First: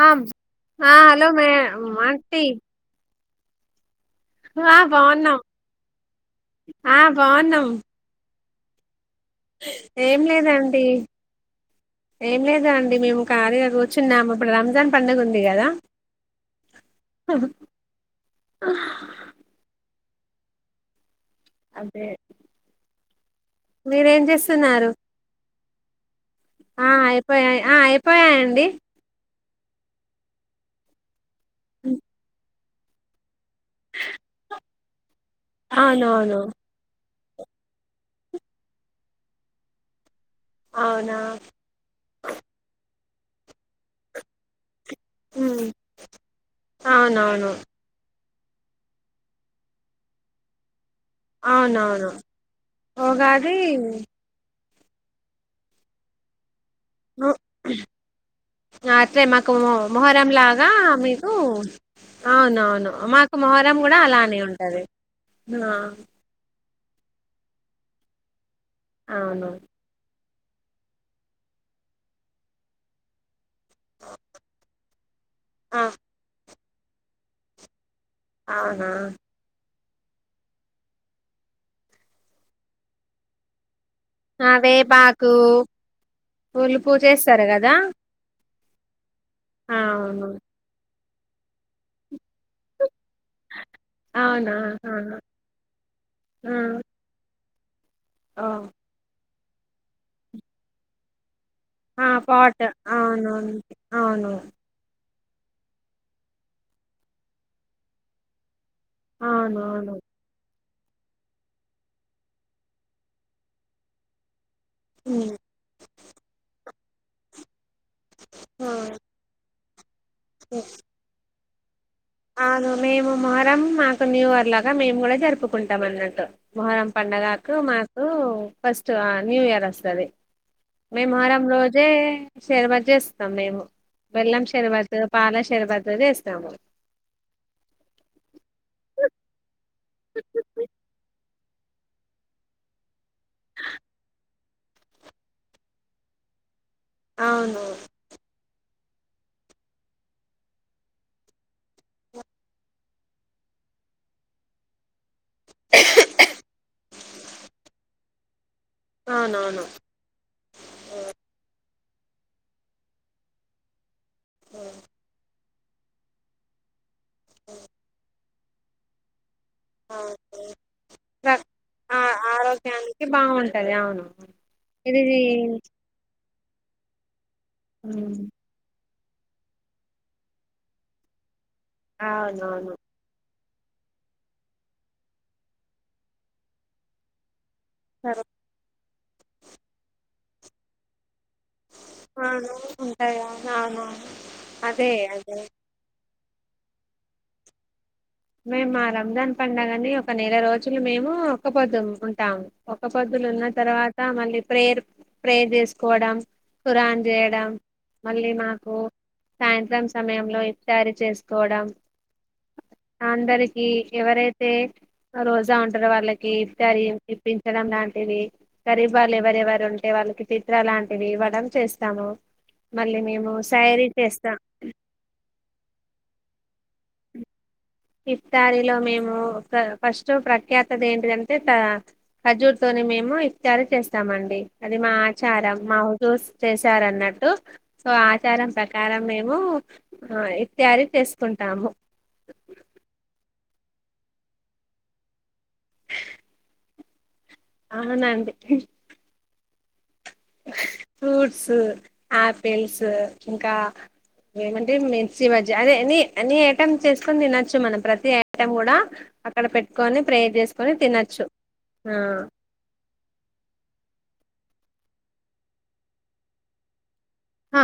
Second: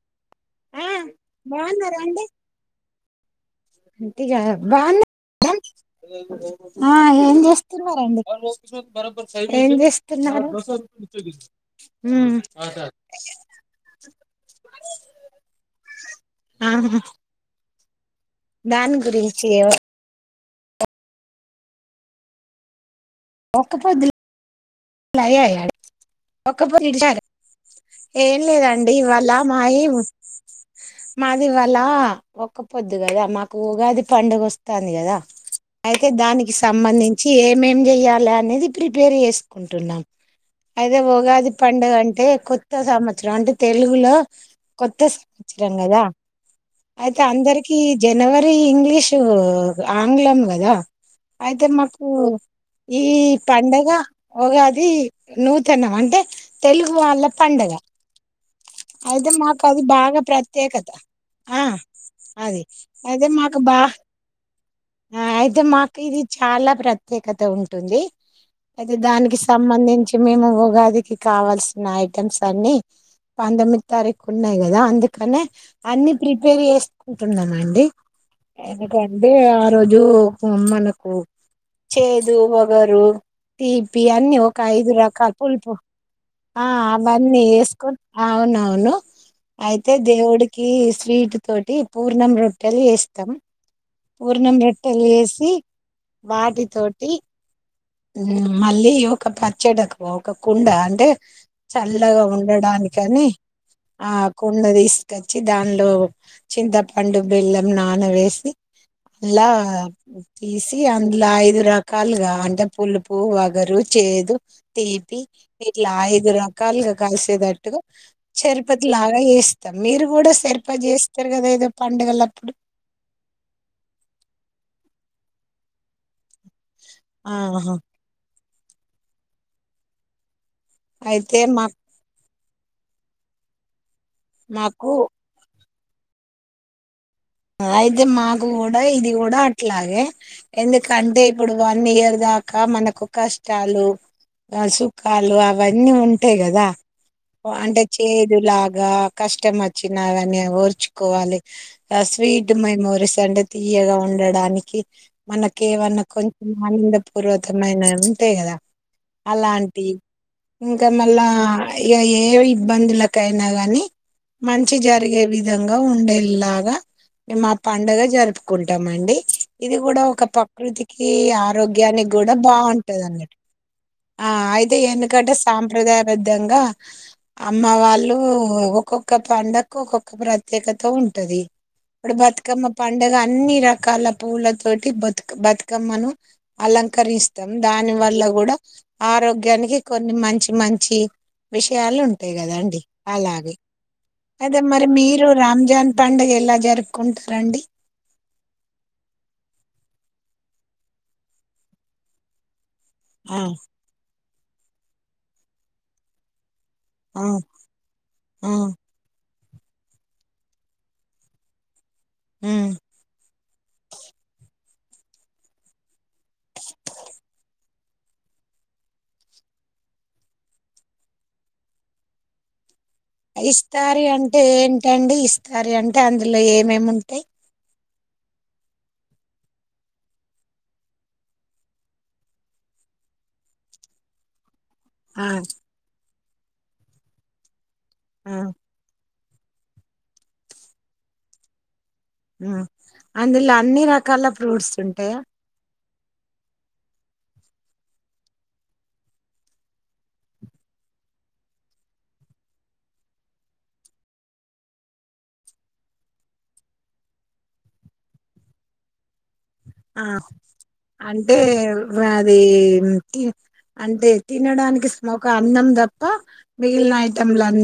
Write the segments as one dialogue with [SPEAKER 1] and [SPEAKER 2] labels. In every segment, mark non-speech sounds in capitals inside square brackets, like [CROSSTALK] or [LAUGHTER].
[SPEAKER 1] ఆమ్ ఆ హలో మే
[SPEAKER 2] బాగున్నారా
[SPEAKER 1] మాంటి
[SPEAKER 2] ఆంటీ కాదు బాన్నా
[SPEAKER 1] బాగున్నాం
[SPEAKER 2] ఆ ఏంజేస్తున్నారండి
[SPEAKER 1] ఏం లేదండి
[SPEAKER 2] ఉమ్
[SPEAKER 1] ఏం లేదండి మేము కాలీగా కూర్చున్నాము ఇప్పుడు రంజాన్ పండుగ ఉంది గదా
[SPEAKER 2] ఆహా దాని గురించి ఏవో
[SPEAKER 1] అదే మీరేం జేస్తున్నారు
[SPEAKER 2] [UNINTELLIGIBLE] ఒక్కపొద్దు ఇడిచరా
[SPEAKER 1] అయిపోయాయి ఆ అయిపోయాయండి
[SPEAKER 2] ఏంలేదండి ఇవ లా మాయిం మాదివాళ ఒక్క పొద్దు గదా మాక్ కు ఉగాది పండగొస్ తాంది గదా ఐతే
[SPEAKER 1] అవునవును
[SPEAKER 2] దానికి సంబంధిన్ చే ఏమేం చెయ్యాలనేది ప్రిపేర్ చేస్ కుంటున్నాం అదే
[SPEAKER 1] అవునా
[SPEAKER 2] ఉగాది పండుగ అంటే కొత్త సంవ చ్రాంట్ తెలుగులో కొత్త
[SPEAKER 1] ఉమ్,
[SPEAKER 2] సంవత్సరం కదా అయితే
[SPEAKER 1] అవునవును
[SPEAKER 2] అందరికి జె నవరీ ఇంగ్లీషు ఆంగ్లం కదా అయితే మాకు
[SPEAKER 1] అవునవును
[SPEAKER 2] ఈ
[SPEAKER 1] ఉగాది
[SPEAKER 2] పండగ ఉగాది నూతనం అంటే తెలుగువాళ్ళ
[SPEAKER 1] ఉ,
[SPEAKER 2] పండగ
[SPEAKER 1] అట్లే
[SPEAKER 2] అయితే మాకు అది
[SPEAKER 1] మొ-
[SPEAKER 2] బాగా
[SPEAKER 1] మొహరం లాగా
[SPEAKER 2] ప్రత్యేకత
[SPEAKER 1] మీకు
[SPEAKER 2] ఆ అది
[SPEAKER 1] అవునవును
[SPEAKER 2] అయితే మాకు
[SPEAKER 1] మొహరం
[SPEAKER 2] బా
[SPEAKER 1] కూడా అలానే ఉంటది
[SPEAKER 2] అయితే మాకు
[SPEAKER 1] అవును
[SPEAKER 2] ఇది చాలా ప్రత్యేకత ఉంటుంది అయితే
[SPEAKER 1] ఆ
[SPEAKER 2] దానికి
[SPEAKER 1] అవును
[SPEAKER 2] సంబంధించి టి మేము ఉగాదికి కావాల్సిన ఐటెమ్స్ అన్ని పంతొమ్మిది తారీఖు ఉన్నాది కదా అందుకనే అన్ని ప్రి పేరు చేేసుకుంటున్నామండి
[SPEAKER 1] అవునా
[SPEAKER 2] ఎందుకండి ఆ రోజు మనకు చేదు వగరు తీబ్ పి అన్నీ
[SPEAKER 1] ఆ
[SPEAKER 2] ఒక ఐదు
[SPEAKER 1] వేపాకు
[SPEAKER 2] రకాల పులుపు ఆ
[SPEAKER 1] పులుపు
[SPEAKER 2] అవన్నీ
[SPEAKER 1] చేస్తారు కదా
[SPEAKER 2] ఏసుకొని అవున [UNINTELLIGIBLE] అయితే
[SPEAKER 1] అవును
[SPEAKER 2] దేవుడికి స్వీట్ తోటి పూర్ణం రొట్టెలు ఏస్ తం
[SPEAKER 1] అవునా
[SPEAKER 2] పూర్ణం రొట్టెలు
[SPEAKER 1] ఆహా.
[SPEAKER 2] చేసి
[SPEAKER 1] ఆ
[SPEAKER 2] వాటితోటి
[SPEAKER 1] ఆ
[SPEAKER 2] ఉమ్మ్ మళ్ళీ ఒక పచ్చడకు పో ఒక కుండ అంటే
[SPEAKER 1] ఆ,
[SPEAKER 2] చల్లగా
[SPEAKER 1] పాట్
[SPEAKER 2] ఉండడాని అని
[SPEAKER 1] అవునవును
[SPEAKER 2] ఆ
[SPEAKER 1] అవును
[SPEAKER 2] కుండ తీసు తెచ్చి దానిలో చింతపండు బెల్లం నాన వేసి అలా
[SPEAKER 1] అవునవును
[SPEAKER 2] తీసి అందులో ఐదు రకాలుగా అంటే పులుపు వగరు చేదు తీపి
[SPEAKER 1] ఉమ్,
[SPEAKER 2] ఇట్లా ఆయిదురకా కాల్గా కలిసెద ట్టు
[SPEAKER 1] ఆ,
[SPEAKER 2] చరిపతి లాగా వేస్ మీరు కూడా సరిప చేస్త గ దేదొ
[SPEAKER 1] అను మేము మొహరం మాకు న్యూ ఇర్ లాగా మేము కూడా జరుపుకుంటాం అన్నట్టు మొహరం పండగకు
[SPEAKER 2] ఆహా
[SPEAKER 1] మాకు ఫస్ట్ ఆ న్యూ ఇయర్ వస్తది మేం
[SPEAKER 2] అయితే
[SPEAKER 1] మారం
[SPEAKER 2] మా
[SPEAKER 1] రోజే షేర్బత్ జేస్తాం మేము బెల్లం
[SPEAKER 2] మాకు
[SPEAKER 1] షర్బత్ పాల షర్బత్ అదేస్తాము
[SPEAKER 2] అయితే మాకు కూడా ఇది కూడా అ లాగే ఎందు కంటే ఇప్పుడు వన్ ఇయర్ దాకా మనకు కష్టాలు సుఖాలు అవన్నీ ఉంటాయి కదా
[SPEAKER 1] అవును
[SPEAKER 2] అంటే చేదు లాగా గా కష్టం వచ్చిన అవన్ని ఓర్చుకోవాలి ఆ స్వీట్ మెమోరీస్ అంటే తీయగా ఉండడానికి మనకేమన్నా కొంచెం ఆనందపూర్వకమైనది టే కదా
[SPEAKER 1] అవునవును
[SPEAKER 2] అలాంటి ఇంకా మళ్ళా ఇక ఏ ఇబ్బందులకైనా గాని మంచి జరిగే విధంగా ఉండేలాగా మా పండుగ జరుపు కుంటామండి ఇది కూడా ఒక
[SPEAKER 1] అవును.
[SPEAKER 2] ప్రకృతికి
[SPEAKER 1] ఆ
[SPEAKER 2] ఆరోగ్యానికి కూడా
[SPEAKER 1] ఆరోగ్యానికి
[SPEAKER 2] బాగుంటది
[SPEAKER 1] బాగుంటది అవును
[SPEAKER 2] ఆ అయితే
[SPEAKER 1] ఇది
[SPEAKER 2] ఎందుకంటే సాంప్రదాయల ఇంగా అమ్మ వాళ్ళు ఒకో ఒక పండక్కు ఒక్కొక్క ప్రత్యేకత ఉంటది ఇప్పుడు బతుకమ్మ
[SPEAKER 1] అవునవును
[SPEAKER 2] పండగ అన్నీ రకాల పూవుల తోటి బతుక్ బతుకమ్మను అలంకరిస్ తం దాని వల్ల కూడా ఆరోగ్యానికి కొన్ని మం చి మంచి విషయాలు ఉంటాయి
[SPEAKER 1] సరమాను
[SPEAKER 2] కదాండి.
[SPEAKER 1] ఉంటాయా
[SPEAKER 2] అలాగే
[SPEAKER 1] అవునవును
[SPEAKER 2] అదే మరి మీరు రాంజాన్ పండగ ఎలాగ్ జరుపుకుంటరండి
[SPEAKER 1] మేమ్ మా రంజాన్ పండగ అని ఒక నెల రోజులు మేము ఒక్కపోద్దు ఉ ఉంటాం. ఒక్క పొద్దులు
[SPEAKER 2] ఆ
[SPEAKER 1] ఉన్న తర్వాత మళ్ళీ ప్ ప్రేయరు ప్రేయర్ చేసుకోవడం ఖురాన్
[SPEAKER 2] ఆ
[SPEAKER 1] జేయడం మళ్ళీ
[SPEAKER 2] ఆ
[SPEAKER 1] మాకు సాయంత్రం సమయంలో [UNINTELLIGIBLE] చేసుకోవడం
[SPEAKER 2] హ్మ్
[SPEAKER 1] అందరికీ ఎవరైతే రోజా ఉంటారో వాళ్ళ కి తరీమ్ ఇప్పించడం గాని ఇవి గరీబాలు ఎవరెవరు ఉంటే వాళ్ళకి తిత్ర లాంటివి ఇవ్వడం చేస్తాము మళ్ళీ మేము శారీ
[SPEAKER 2] ఇస్తారి
[SPEAKER 1] చేస్తాం
[SPEAKER 2] అంటే ఏంటండి ఇస్తారీ అంటే అందులో ఏ మేముంటాయ్
[SPEAKER 1] ఇఫ్తారీలో మేము ఫ్ర ఫస్ట్ ప్రఖ్యాతది ఏంటిదంటే ఖ ఖర్జూర్ తోని మేము ఇఫ్తారీ చేస్తామండి. అది మా
[SPEAKER 2] ఆ
[SPEAKER 1] ఆచారం మావు దోస్ చేశారన్నట్టు సో
[SPEAKER 2] ఆ
[SPEAKER 1] ఆచారం ప్రకారం మేం ము ఆ ఇఫ్తారి చేసుకుంటాము
[SPEAKER 2] మా అ అందులో అన్ని రకాల ఫ్రూట్స్ ఉంటయా
[SPEAKER 1] అవునండి ఫ్రూట్స్ ఆపిల్స్ ఇంకా ఏమంటే మిర్చీబజ్జీ అదే ఎనీ అన్ని ఐటెమ్ చేసుకొని తినొచ్చు మనం ప్రతి ఐటెం కూడా అ
[SPEAKER 2] ఆ అంటే
[SPEAKER 1] ఆ
[SPEAKER 2] వాదేంటి అంటే తినడానికి స్మోక అన్నం తప్ప మిగిలినా ఐ
[SPEAKER 1] హా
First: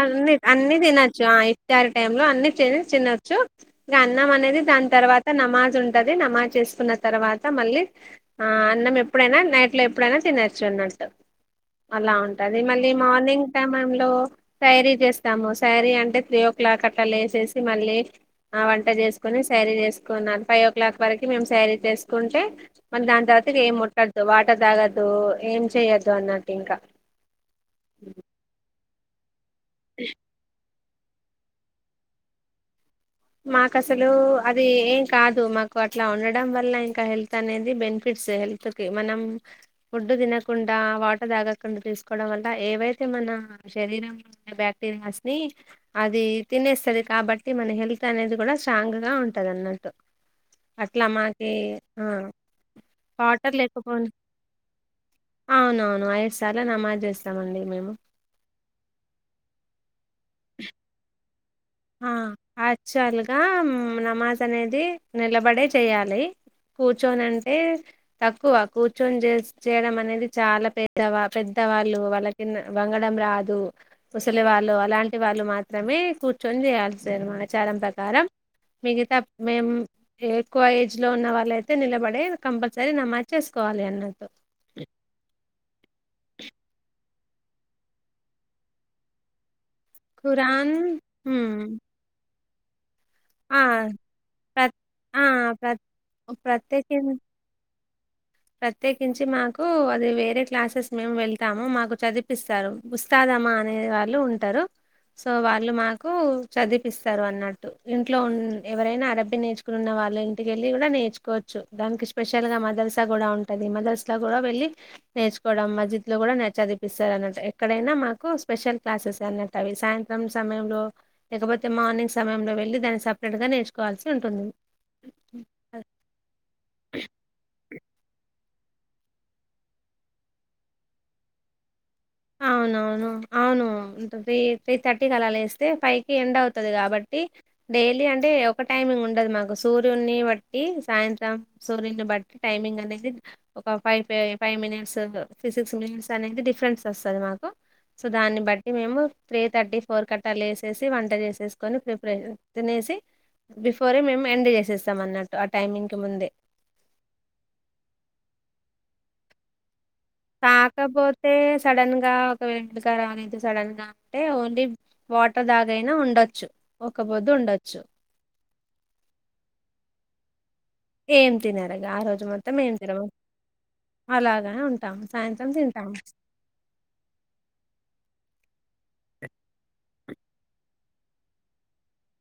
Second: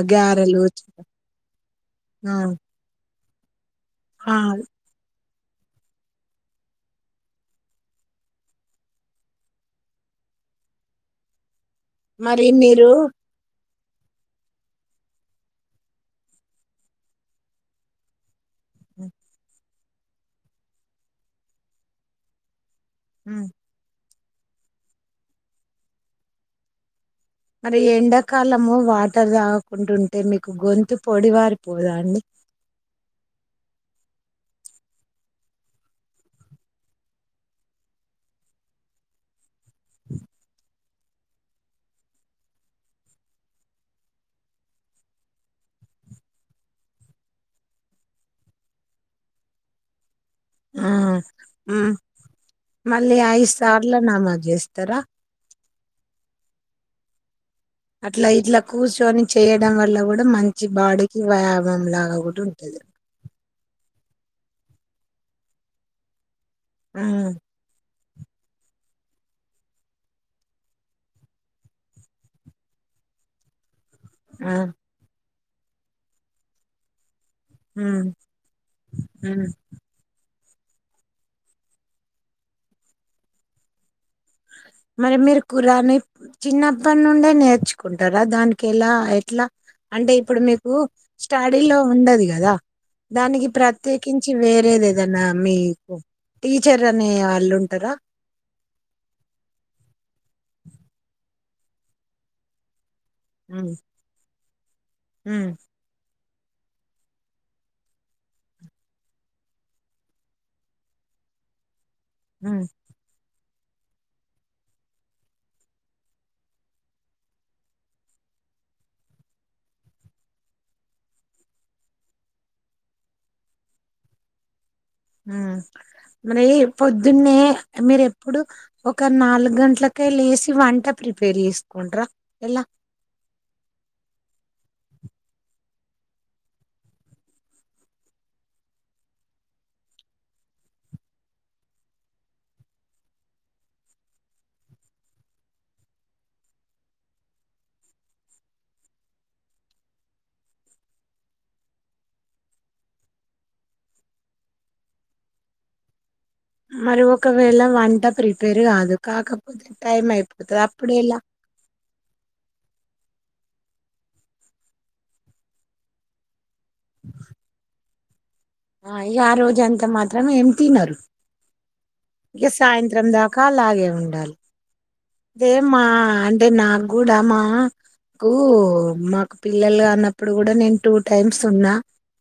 [SPEAKER 1] అన్ని అన్ని తినొచ్చు ఆ ఇట్టారి టైం లో
[SPEAKER 2] ఆ
[SPEAKER 1] అన్ని చేసి చినో చొ ఇంగన్నం
[SPEAKER 2] ఆ
[SPEAKER 1] అనేది దాని తర్వాత్ త నమాజ్ ఉంటది నమాజ్ చేసుకున్న తర్వాత మళ్ళీ ఆ అన్నం ఎప్పుడైనా నైట్ లో ఎప్పుడైనా తినొచ్చు అన్నట్టు. అలా
[SPEAKER 2] మరి
[SPEAKER 1] ఉంటది
[SPEAKER 2] మీరు
[SPEAKER 1] మళ్ళీ మార్నింగ్ సమయంలో సైరి చేస్తాము సైరీ అంటే త్రీ ఓ క్లాక్ అట్లా లేసేసి మళ్ళీ ఆ వంట జేసుకోని సారీ జెస్ తీసుకున్నాను ఫైవ్ ఓ క్లాక్ వరకు మేము శారీ చేసుకుంటే మళ్ దాంత
[SPEAKER 2] ఉమ్,
[SPEAKER 1] తరువత ఇగ్ ఏం ముట్ టదు వాటర్ తాగద్దు. ఏం చెయద్దు అన్నట్టు ఇంకా
[SPEAKER 2] మరి ఎండాకాలం ము వాటర్ దాగక్ కుంటుంటే మీకు గొంత్ తు పొడివారిపోదా అండి.
[SPEAKER 1] మాకు అసలు అది ఏం కాదు మాకు అట్లా ఉండడం వల్ల ఇంకా హెల్త్ అనేది బెనిఫిట్స్ ఏ హెల్త్ కి మనం ఫుడ్డు దినకుండ ట వాటర్ తాగకుండా తీసుకోవడం వల్ల ఏవైతే మన శరీరంలో ఉన్న బాక్టీరియాస్ ని అది తినేస్తది కాబట్టి మన హెల్త్ అనేది కూడా స్ట్రాంగ్ గా ఉంటది అన్నట్టు
[SPEAKER 2] ఆ
[SPEAKER 1] అట్లా మాకి
[SPEAKER 2] ఉం
[SPEAKER 1] ఆ
[SPEAKER 2] మళ్ళీ ఐదు
[SPEAKER 1] వాటర్
[SPEAKER 2] సార్లు
[SPEAKER 1] లేకపోని
[SPEAKER 2] నమాజ్ చేస్తరా
[SPEAKER 1] అయిదు సార్లు నమాజ్ చేస్తామండి. మేము
[SPEAKER 2] అట్లా ఇట్లా కూర్చొని చేయడం వల్ల కూడ్ మంచి బాడికి వా మన్లగా కూడ ఉంటది.
[SPEAKER 1] ఉం నమాజ్ అనేది నిలబడే చేయాలి.
[SPEAKER 2] ఉమ్
[SPEAKER 1] కూర్చోనంటే తక్కువ కూర్చొని చేస్ చేయడం అనేది చాలా పెద్ద పెద్ద వాళ్ళు వాళ్ళకి వంగడం రాదు. ముసలివాళ్ళు
[SPEAKER 2] ఉమ్
[SPEAKER 1] అలాంటి వాళ్ళు మాత్రమే కూర్ ర్చొని చేయాలసి మా ప్రచారం
[SPEAKER 2] ఉమ్
[SPEAKER 1] ప్రకారం మిగతా
[SPEAKER 2] ఉమ్
[SPEAKER 1] మేము ఏ ఎక్కువ ఏజ్ లో ఉన్న వాళ్ళయితే నిలబడే కంపల్సరీ నమాజేసుకోవాలి అన్నట్టు
[SPEAKER 2] మరి మీరు కురాను చిన్నప్పటి నుండే నేర్చుకుంటారా దానికి ఎలా ఎట్లా అంటే ఇప్పుడు మీకు
[SPEAKER 1] ఖురాన్
[SPEAKER 2] స్టడీ
[SPEAKER 1] హ్మ్
[SPEAKER 2] లో ఉండదు. కదా దానికి
[SPEAKER 1] ఆ
[SPEAKER 2] ప్రత్యేకించి
[SPEAKER 1] ప్ర
[SPEAKER 2] వేరేది ఏదన్నా
[SPEAKER 1] ఆ ప్ర
[SPEAKER 2] మీకు టీచర్
[SPEAKER 1] ప్రత్యేకిం
[SPEAKER 2] అనే వాళ్ళు ఉంటరా
[SPEAKER 1] ఓ అది వేరే క్లాసెస్ మేము వెళ్తాము మాకు చదిపిస్తారు. ముస్తాదమా
[SPEAKER 2] ఉమ్
[SPEAKER 1] అనే వాళ్ళు ఉంటారు సో
[SPEAKER 2] ఉమ్
[SPEAKER 1] వాళ్ళు మాకు చదివిపిస్తారు అన్నట్టు ఇంట్లో ఉన్ ఎవరైనా అరబ్బీ నేర్చుకునిన్న వాళ్ళు ఇంటికెళ్ళి కూడా నేర్చుకోవచ్చు. దానికి స్పెషల్ గా
[SPEAKER 2] ఉమ్
[SPEAKER 1] మదరస కూడా ఉం అది మదర్స లో కూడా వెళ్ళి నేర్చుకోవడం మస్జీద్ లో కూడా నే చదివిపిస్తారన్నట్టు. ఎక్కడైనా మాకు స్పెషల్ క్లాసెస్ అన్నట్టు. అవి సాయంత్రం సమయంలో లేకపోతే మార్నింగ్ సమయం లొ వెళ్ళి దానికి సపరేట్ గా నేర్చుకోవాల్సి ఉంటుంది
[SPEAKER 2] మరి పొద్దున్నే మీరు ఎప్పుడు ఒక నాలుగు గంటలకే లేసి వంట ప్రిపేర్ చేస్తా
[SPEAKER 1] అవునవును అవును త్రీ త్రీ థర్టీకి అలా లేస్తే ఫైవ్కి ఎండ్ అవుతది. కాబట్టి డైలీ అంటే ఒక టైమింగ్ ఉండదు. మాకు సూర్యున్ని బట్టి సాయంత్రం సూర్యుని బట్టి టైమింగ్ అనేది ఒక ఫైవ్ ఫై ఫైవ్ మినిట్స్ సిక్స్ మినిట్స్ అనేది డిఫరెన్స్. వస్తది మాకు సో దాన్ని బట్టి మేము త్రీ థర్టీ ఫోర్ కట్ట లేసేసి వంట చేసేసుకొని ప్రిపరే తినేసి బిఫోరే మేము ఎండ్ చేసేస్తాం. అన్నట్టు ఆ టైమింగ్కి ముందే
[SPEAKER 2] మరి ఒకవేళ వంట ప్రిపేర్ కాదు కాకపోతే టైం అయిపోతది అప్పుడు ఎలా
[SPEAKER 1] కాకపోతే సడన్ గా ఒక [UNINTELLIGIBLE] వెడుకారం అనేది సడన్ గా అంటే ఓన్లీ వాటర్ దాగైనా ఉండొచ్చు ఒక్క పొద్దు ఉండొచ్చు
[SPEAKER 2] ఆ ఇక ఆ రోజ అంత మాత్రం ఎం
[SPEAKER 1] ఏం తినరు ఆ రోజు మొత్తం ఏం తినం
[SPEAKER 2] సాయంత్రం
[SPEAKER 1] అలాగనే ఉంటాము సాయంత్రం
[SPEAKER 2] అదేమ్మా
[SPEAKER 1] తింటాము
[SPEAKER 2] అంటే నాకు కూడా మా మాకు పిల్లలు గన్నప్పుడు కూడా నేను టూ టైమ్స్ ఉన్నా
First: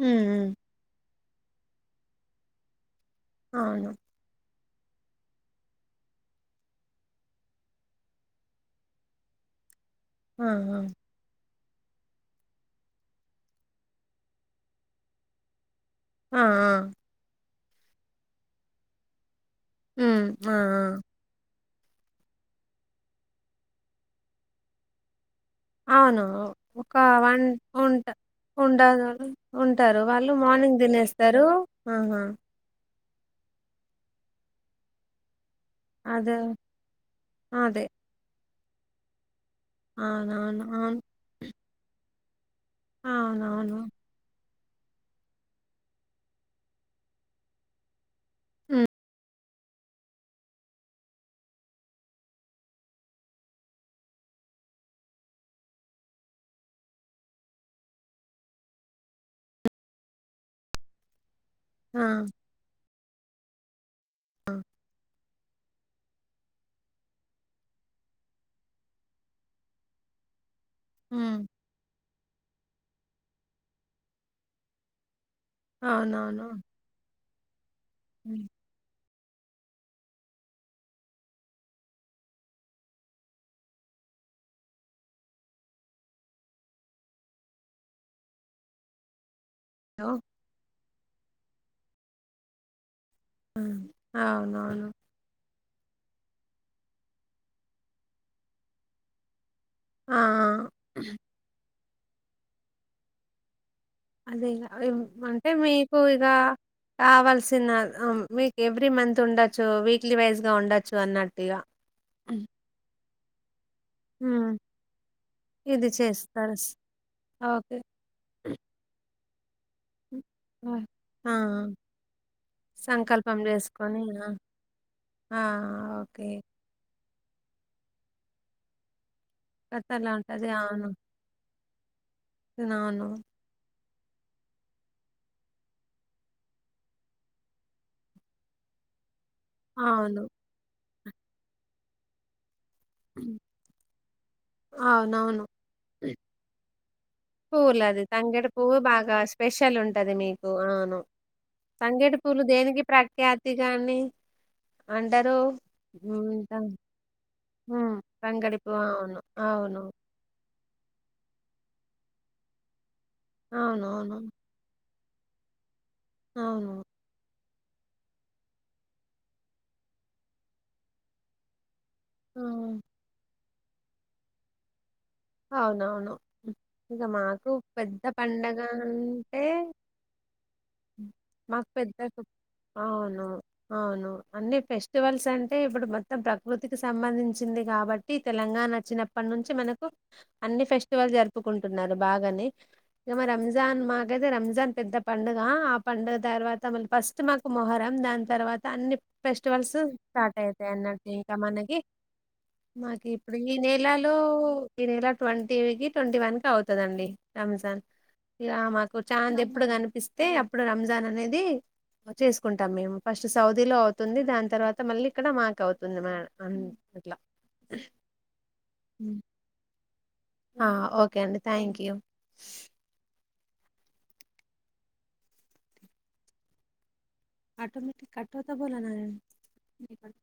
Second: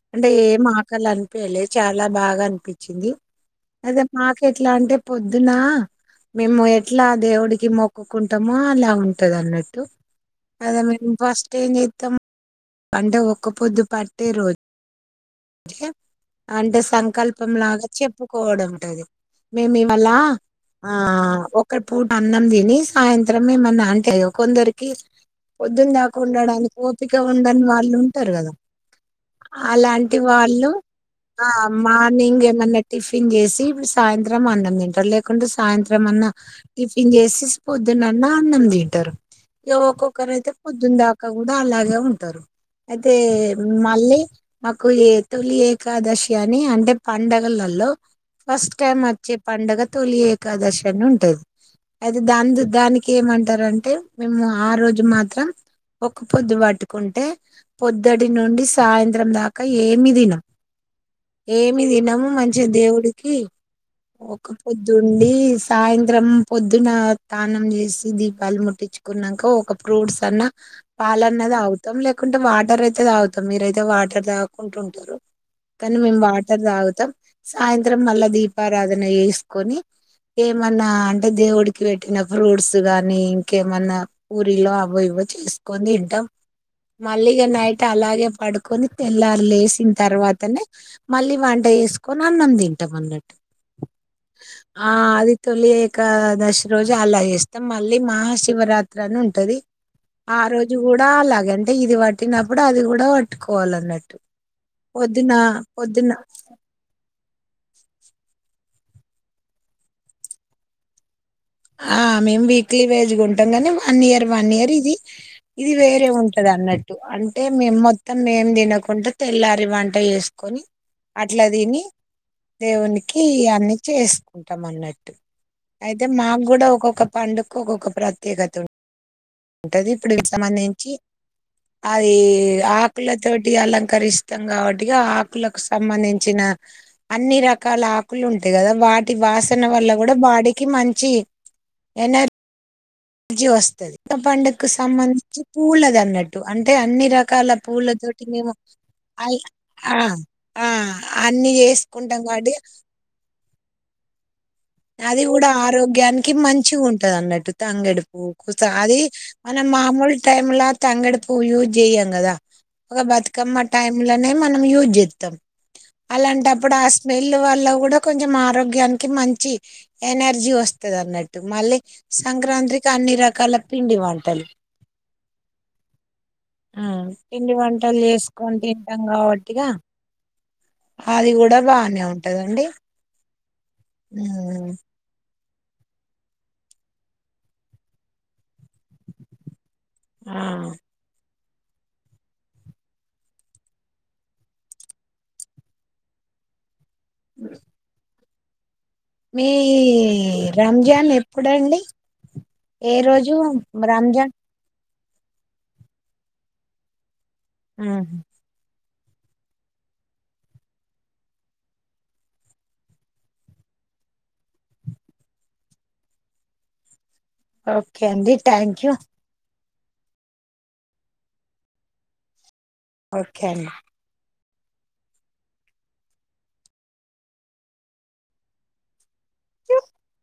[SPEAKER 1] హ్మ్
[SPEAKER 2] అంటే
[SPEAKER 1] హ్మ్
[SPEAKER 2] ఏం ఆకలి అని పళ్లే చాలా బాగా అనిపి ి
[SPEAKER 1] అవును
[SPEAKER 2] అదే మా ఎట్లా అంటే పొద్దునా మేము ఎట్లా దేవుడి కి కి మొక్కుకుంటామో అలా ఉంటది అన్నట్టు
[SPEAKER 1] ఆ ఆ
[SPEAKER 2] అదే మేము ఫస్ట్ ఏంజేతం పంట ఒక్క పొద్దు పట్టే రోజు
[SPEAKER 1] ఆ ఆ
[SPEAKER 2] అంటే సంకల్ప తపం లాగా చెప్పుకోవడుంటది మేము ఇవాళ ఆ ఒ ఒక్క పూట అన్నం తిని సాయంత్రమేమన్న అంటే కొందరికి పొద్దున దాకా
[SPEAKER 1] అవును
[SPEAKER 2] ఉండడానికి
[SPEAKER 1] ఒక
[SPEAKER 2] ఓపిక
[SPEAKER 1] వ
[SPEAKER 2] ఉండని వాళ్ళు
[SPEAKER 1] వంట
[SPEAKER 2] ఉంటారు
[SPEAKER 1] ఉండదు ఉంటారు వాళ్ళు
[SPEAKER 2] వాళు
[SPEAKER 1] మార్నింగ్ తినేస్తారు ఆహా
[SPEAKER 2] మార్నింగ్ ఏమన్నా టిఫిన్ చేసి ఇప్పుడు సాయంత్రం అన్నం తింటారు లేకుంటే సాయంత్రం అన్న
[SPEAKER 1] అదే
[SPEAKER 2] టిఫిన్ చేసేసి
[SPEAKER 1] అదే
[SPEAKER 2] పొద్దున అన్న అన్నం దింటరు ఇగ ఒక్కొక్కరు అయితే
[SPEAKER 1] అవునవును
[SPEAKER 2] పొద్దున్న
[SPEAKER 1] అవును
[SPEAKER 2] దాకా కూడా అలాగే ఉం తరు అయితే
[SPEAKER 1] అవునవును
[SPEAKER 2] మళ్లీ. అగ్. కొలిఏక, తొలిఏకాదశి అన్ని అంటే పండగలలో. ఫస్ట్
[SPEAKER 1] హ్మ్
[SPEAKER 2] టైమ్, వచ్ప్ పండగ తొలి ఏకాదశి అని ఉంటది. అయితే దా దానికి ఏమంటారంటే, మేము ఆ రోజు మాత్రం ఒక పొద్దు పట్టుకుంటే, పొద్దుటి నుండి సాయంత్రం దాకా కా, ఏమీ తినం. ఏమీ
[SPEAKER 1] ఆ
[SPEAKER 2] తినం, మంచిగా దేవుడి. ఖీ
[SPEAKER 1] ఆ
[SPEAKER 2] ఒక పొద్దుండి. సాయంత్రం పొద్దున తానం జేసి, దీపాలు ముట్టించుకున్నాక ఒక ఫ్రూట్స్ అన్నా.
[SPEAKER 1] హ్మ్
[SPEAKER 2] పాలన్న దాగుతాం. లేక కుంటే, వాటర్ అయితే తాగుతాం, మీరు అయితే వాటర్ తాగ్ కుంటుంటారు. కానీ, మేము
[SPEAKER 1] అవునవును
[SPEAKER 2] వాటర్ తాగుతాం. సాయంత్రం, మళ్ల దీపారాధన జేస్. కొని ఏమన్నా అంటే, దేవుడికి వెట్టిన ఫ్రూట్స్ గానీ, ఇంకేమన్నా పూరీలో అవో, ఇవో చేసుకొని తింటాం. మళ్లీ నైట్ అలాగే పడుకొని తీన్ ఏలారు? లేసిన్
[SPEAKER 1] హలో
[SPEAKER 2] తర్వాతనే. మళ్లీ వంట జేసుకొని, అన్నం తింటామన్నట్టు.
[SPEAKER 1] ఉమ్, అవునవును.
[SPEAKER 2] అది తొలి ఏకాదశి రోజు అలా చేస్తాం. మళ్లీ మహాశివరాత్రి అని ఉంటది. ఆ రోజు గూడా, అలాగన్ ఇది వట్టినప్పుడు, అది కూడా వట్టుకోవాలన్నట్టు.
[SPEAKER 1] అదే ఇగ అంటే, మీకు ఇగా కావల్సి చిన్నద్, మీక్ ఎవ్రీ మంత్ ఉండొచ్చు, వీక్లీ వైజ్‌గా ఉండొచ్చు అన్నట్.
[SPEAKER 2] ఆ, మేం వీక్లీ వైజ్‌గా ఉం. టామ్ గానీ, వల్ one year, one
[SPEAKER 1] hmm.
[SPEAKER 2] Year ఇది ఇది వేరే
[SPEAKER 1] చేస్తారు స్
[SPEAKER 2] ఉంటదన్నట్టు. అంటే, మేం
[SPEAKER 1] ఓకే
[SPEAKER 2] మొత్తం మేం తినకుట. తెల్లరీ వంట జేసుకొని,
[SPEAKER 1] హ్మ్. ఆ
[SPEAKER 2] అట్లా తిని, దేవునికి
[SPEAKER 1] సంకల్పం
[SPEAKER 2] అన్ని
[SPEAKER 1] చేసుకొని ఆ
[SPEAKER 2] చేసుకుంటాం అన్నట్టు.
[SPEAKER 1] ఆ!
[SPEAKER 2] అయితే
[SPEAKER 1] ఓకే
[SPEAKER 2] మా ఒక్కొక్క పండుకు, ఒక్కొక్క ప్రత్యేకత ఉం. ఉంటది.
[SPEAKER 1] కథలా
[SPEAKER 2] ఇప్పుడు వీటికి
[SPEAKER 1] ఉంటది అవును
[SPEAKER 2] సంబంధించి, అదీ
[SPEAKER 1] అవును
[SPEAKER 2] ఆకుల తోటి అలం. కరిస్తాం గాబట్టి, ఇగ ఆకులకు సంబంధించిన అన్ని రకాల ఆకులు ఉంటాయి గదా, వాట్ వాసన వల్ల గుడా
[SPEAKER 1] అవును
[SPEAKER 2] బాడీకి మంచి ఛీ ఎనే అజి వస్తది పండకు సంబంధించి
[SPEAKER 1] అవునవును
[SPEAKER 2] పూలది అన్నట్టు అన్ తె అన్ని రకాల
[SPEAKER 1] పూలు అది
[SPEAKER 2] పూలతోటి
[SPEAKER 1] తంగేడు
[SPEAKER 2] మేము
[SPEAKER 1] పువ్వు బాగా
[SPEAKER 2] అయి
[SPEAKER 1] స్పెషల్
[SPEAKER 2] ఆ
[SPEAKER 1] ఉంటది మీకు
[SPEAKER 2] ఆ
[SPEAKER 1] అహ్ అవును
[SPEAKER 2] అన్ని
[SPEAKER 1] తంగేడు
[SPEAKER 2] చేసుకుంటాం
[SPEAKER 1] పూలు
[SPEAKER 2] కాబట్టి
[SPEAKER 1] దేనికి ప్రఖ్యాత. ది గాని
[SPEAKER 2] అది గూడా ఆరోగ్యానికి మంచి ఉంటాదనట్టు
[SPEAKER 1] హ్మ్.
[SPEAKER 2] తంగేడుపూ
[SPEAKER 1] తంగడి
[SPEAKER 2] కుస
[SPEAKER 1] పువ్వు
[SPEAKER 2] అదీ
[SPEAKER 1] అవును.
[SPEAKER 2] మన
[SPEAKER 1] అవును.
[SPEAKER 2] మాముల్ టైమ్ల తంగేడు పుయూ జేయం గద ఒక బతుకమ్మ టైం
[SPEAKER 1] అవునవును.
[SPEAKER 2] లనే మనం యూజ్ చేస్తా తమ్
[SPEAKER 1] అవును.
[SPEAKER 2] అలాంటప్పుడు ఆ స్మేళ్లు ఇలా కూడ కొంచెం ఆరోగ్యానికి మంచి. ఎనర్జీ వస్తాదనట్టు మళ్ళీ సంక్రాంత్రి
[SPEAKER 1] అవును
[SPEAKER 2] అన్ని రకాల పిండి వంటల్
[SPEAKER 1] అవునవును ఇగ మాకు
[SPEAKER 2] పిండి వంటలు
[SPEAKER 1] పెద్ద
[SPEAKER 2] చేసుకొని
[SPEAKER 1] పండగ
[SPEAKER 2] తింటాం
[SPEAKER 1] అంటే
[SPEAKER 2] కాబట్టిగా అది కూడా
[SPEAKER 1] మాకు పెద్ద
[SPEAKER 2] బానే ఉంటదండి
[SPEAKER 1] అవును అవును అన్ని
[SPEAKER 2] ఉమ్,
[SPEAKER 1] ఫెస్టివల్స్ అంటే ఇప్పుడు మొత్తం ప్రకృతికి సంబంధించింది కాబట్టి తెలంగాణ అ చ్చినప్పటి నుంచి మనకు
[SPEAKER 2] ఆ
[SPEAKER 1] అన్ని ఫెస్టివల్ జరు ప్పుకుంటున్నారు బాగాని ఇక మా రంజాన్ మాకైతే రంజాన్ పెద్ద పండుగ ఆ పండుగ తర్వాత మ ఫస్ట్ మాకు మొహరం దాన్ తర్వాత అన్ని
[SPEAKER 2] మీ
[SPEAKER 1] ఫెస్టివల్స్ స్టార్ట్ అయితాయి అన్నట్
[SPEAKER 2] రంజాన్
[SPEAKER 1] ఇంకా మనకి
[SPEAKER 2] ఎప్పుడండి ఏ
[SPEAKER 1] మాకి
[SPEAKER 2] రోజు
[SPEAKER 1] ఇప్పుడు ఈ నేలాలో
[SPEAKER 2] రంజాన్
[SPEAKER 1] ఈ నెలా ట్వంటీ కి ట్వంటీ వన్ కి అవుతదండి రంజాన్
[SPEAKER 2] ఉమ్,
[SPEAKER 1] ఇ ఆ మా చాంద్ ఎప్పుడు కనిపిస్తే అప్పుడు రంజాన్ అనేది చేసుకుంటాం మేము ఫస్ట్ సౌదీలో అవుతుంది దాని తర్వాత మళ్ళీ ఇక్కడ మాకు అవుతుంది మ అట్లా
[SPEAKER 2] ఓకే అండి థ్యాంక్ యూ
[SPEAKER 1] ఆ ఓకే అండి థ్యాంక్ యూ
[SPEAKER 2] ఓకే అండి
[SPEAKER 1] ఆటోమేటిక్ కట్టవత బోలనా [INAUDIBLE]